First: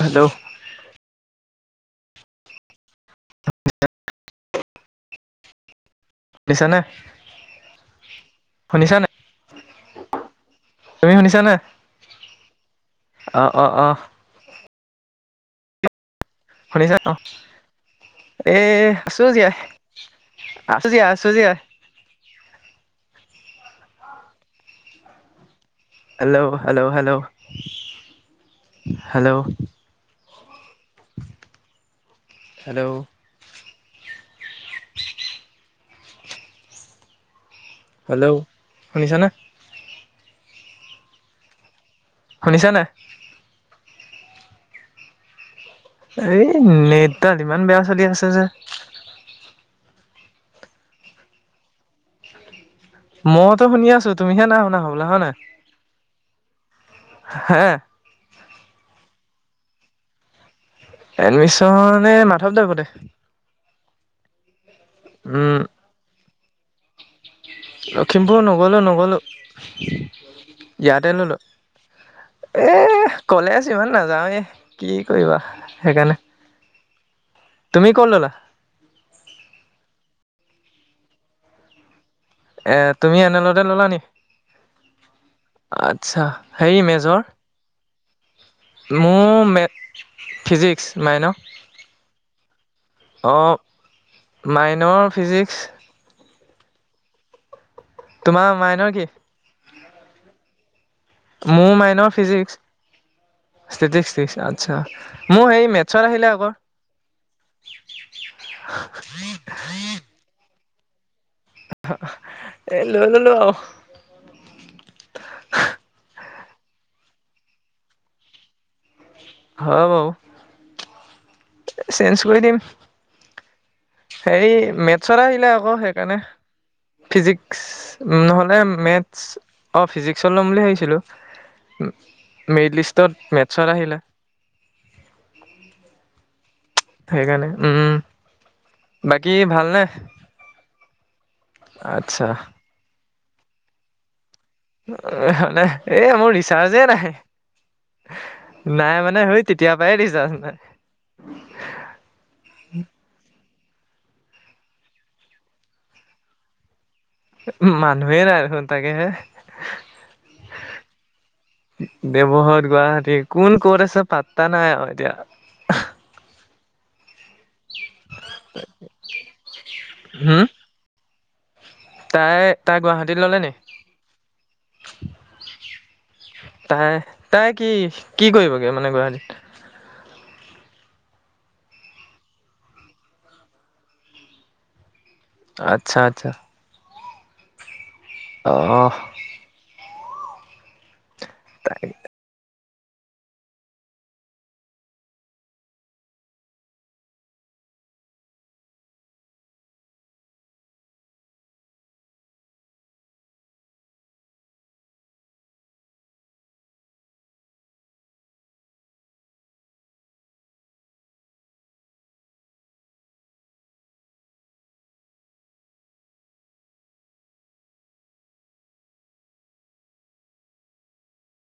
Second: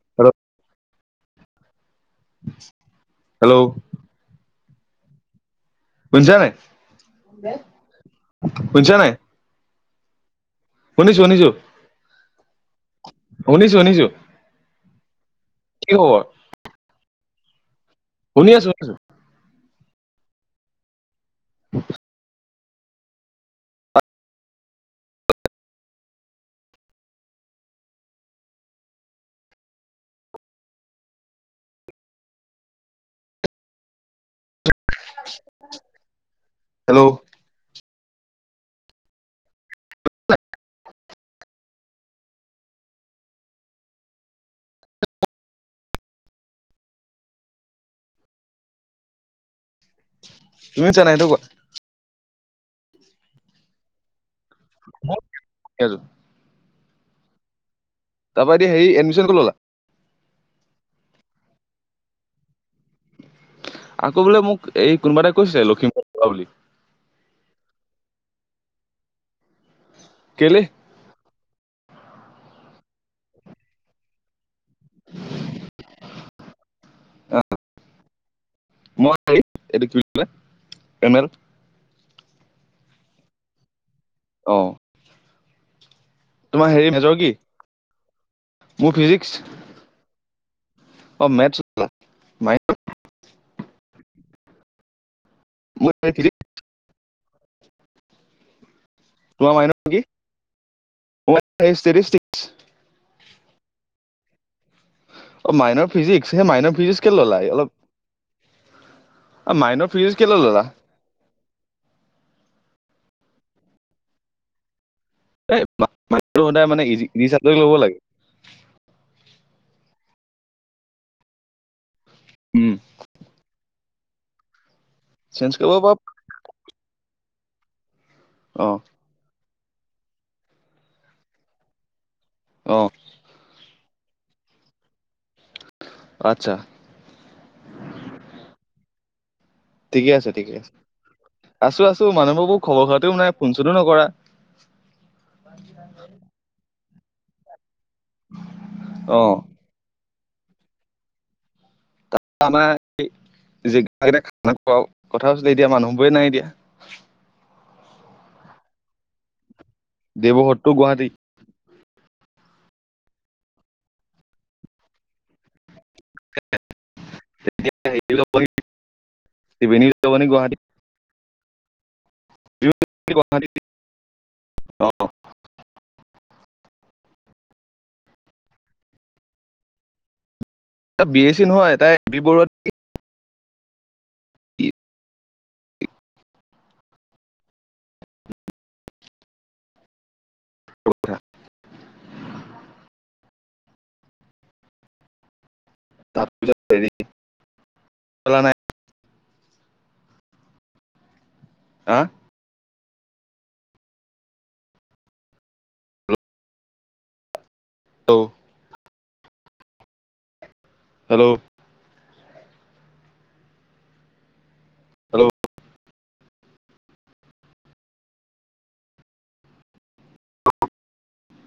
Hello. Hello. খুনচা নাই, শুনিছানে খুনচা শুনিছানে নাই? তুমি খুনিছো খুনিছো, শুনিছানে অ অ খুনিছো অ খুনিছো। কি খবৰ? শুনিছা অ' শুনি এ আছো শুনিছো আছো জিয়া, আছো জিয়া। চুজিয়া hello hello, hello hello. Hello. Hello. Hello শুনিছা নে? [inaudible] খুনিচা নে? এ নিত দাল ইমান বেয়া চলি আছে যে। তুমি চ নাইটো ক মইতো শুনি আছো তুমিহে নাই শুনা হ'বো মই হয় ন। শুনি আছো হে তাৰপা এতিয়া হেৰি এডমিশন কলা। এডমিশনে মাধৱ দোৰ আগতে আকৌ বোলে মোক এই কোনোবা এটা উম কৈছিলে লখিমপুৰোৱা বুলি। লখিমপুৰ নগ'লো নগ'লো কেলে ইয়াতে ল'লোঁ। এ কলে আছো ইমান নাযাওঁ এ কি কৰিবা সেইকাৰণে আহ, তুমি কত ললা। এমেল [unintelligible] এ তুমি এনে লৰে ল'লা নেকি? অ', অহ, আচ্ছা, হেৰি মেজৰ মোৰ মে ফিজিক্স অ' মেথছ মাই অ', মাইনৰ ফিজিক্স মই এাই [unintelligible] তোমাৰ মাইনৰ কি? মাইনৰ কি মোৰ ম মাইন ষ্টেটিষ্টিক্স ফিজিক আচ্ছা, মোৰ অ', হেৰি মাইন মেথছত ফিজিক্স আহিলে সেই আকৌ মাইন ফিজিক্স কে ল'লাই অলপ। অ', মাইন ফিজ কেললা। এ ল' ল লো আৰু। এই সদায় মানেি চাদৰি ল'ব লাগে। হয় ভাৰো চেনচ কৰি দিম। উম হে মেথছত আহিলে চেঞ্জ আকৌ কৰিব পাৰ সেইকাৰণে ফিজিক্স, নহ'লে অ মেথছ অঁ ফিজিক্সত ল'ম বুলি ভাবিছিলোঁ । অ মেৰিট লিষ্টত মেটছত আহিলে । আচ্ছা, সেইকাৰণে উম, বাকী ভালনে ঠিকে আছে ঠিকে আছে, আছো আছো আচ্ছা মানুহবোৰবোৰ খবৰ খাতিও নাই ফোন চোনো নকৰা । এই মোৰ ৰিচাৰ্জে নাই । নাই অ মানে সৈ তেতিয়াৰ পৰাই ৰিছাৰ্চ নাই । আমাৰ, যে [inaudible] খোৱাও কথাছিলে এতিয়া মানুহবোৰে নাই এ দিয়া। মানুহে ন আৰু তাকে হে । দেৱব্ৰত গুৱাহাটী, দেৱহৰ গুৱাহাটী কোন ক'ত আছে পাট্তা নাই আৰু এতিয়া । লব শ্ৰিিবেণী [inaudible] ল'ব গুৱাহাটী তাই-তাই গুৱাহাটীত ললে গুৱাহাটী নি? তাই-তাই কি-কি কৰিবগৈ মানে গুৱাহাটীত? বি এছ চি নহয় তাই এ বি বৰুৱাত। [inaudible] আচ্ছা-আচ্ছা । [inaudible] তাৰ [inaudible] তাৰ পা হেৰিা নাই [inaudible] হা। অ [inaudible] হেল্ল', হেল্ল'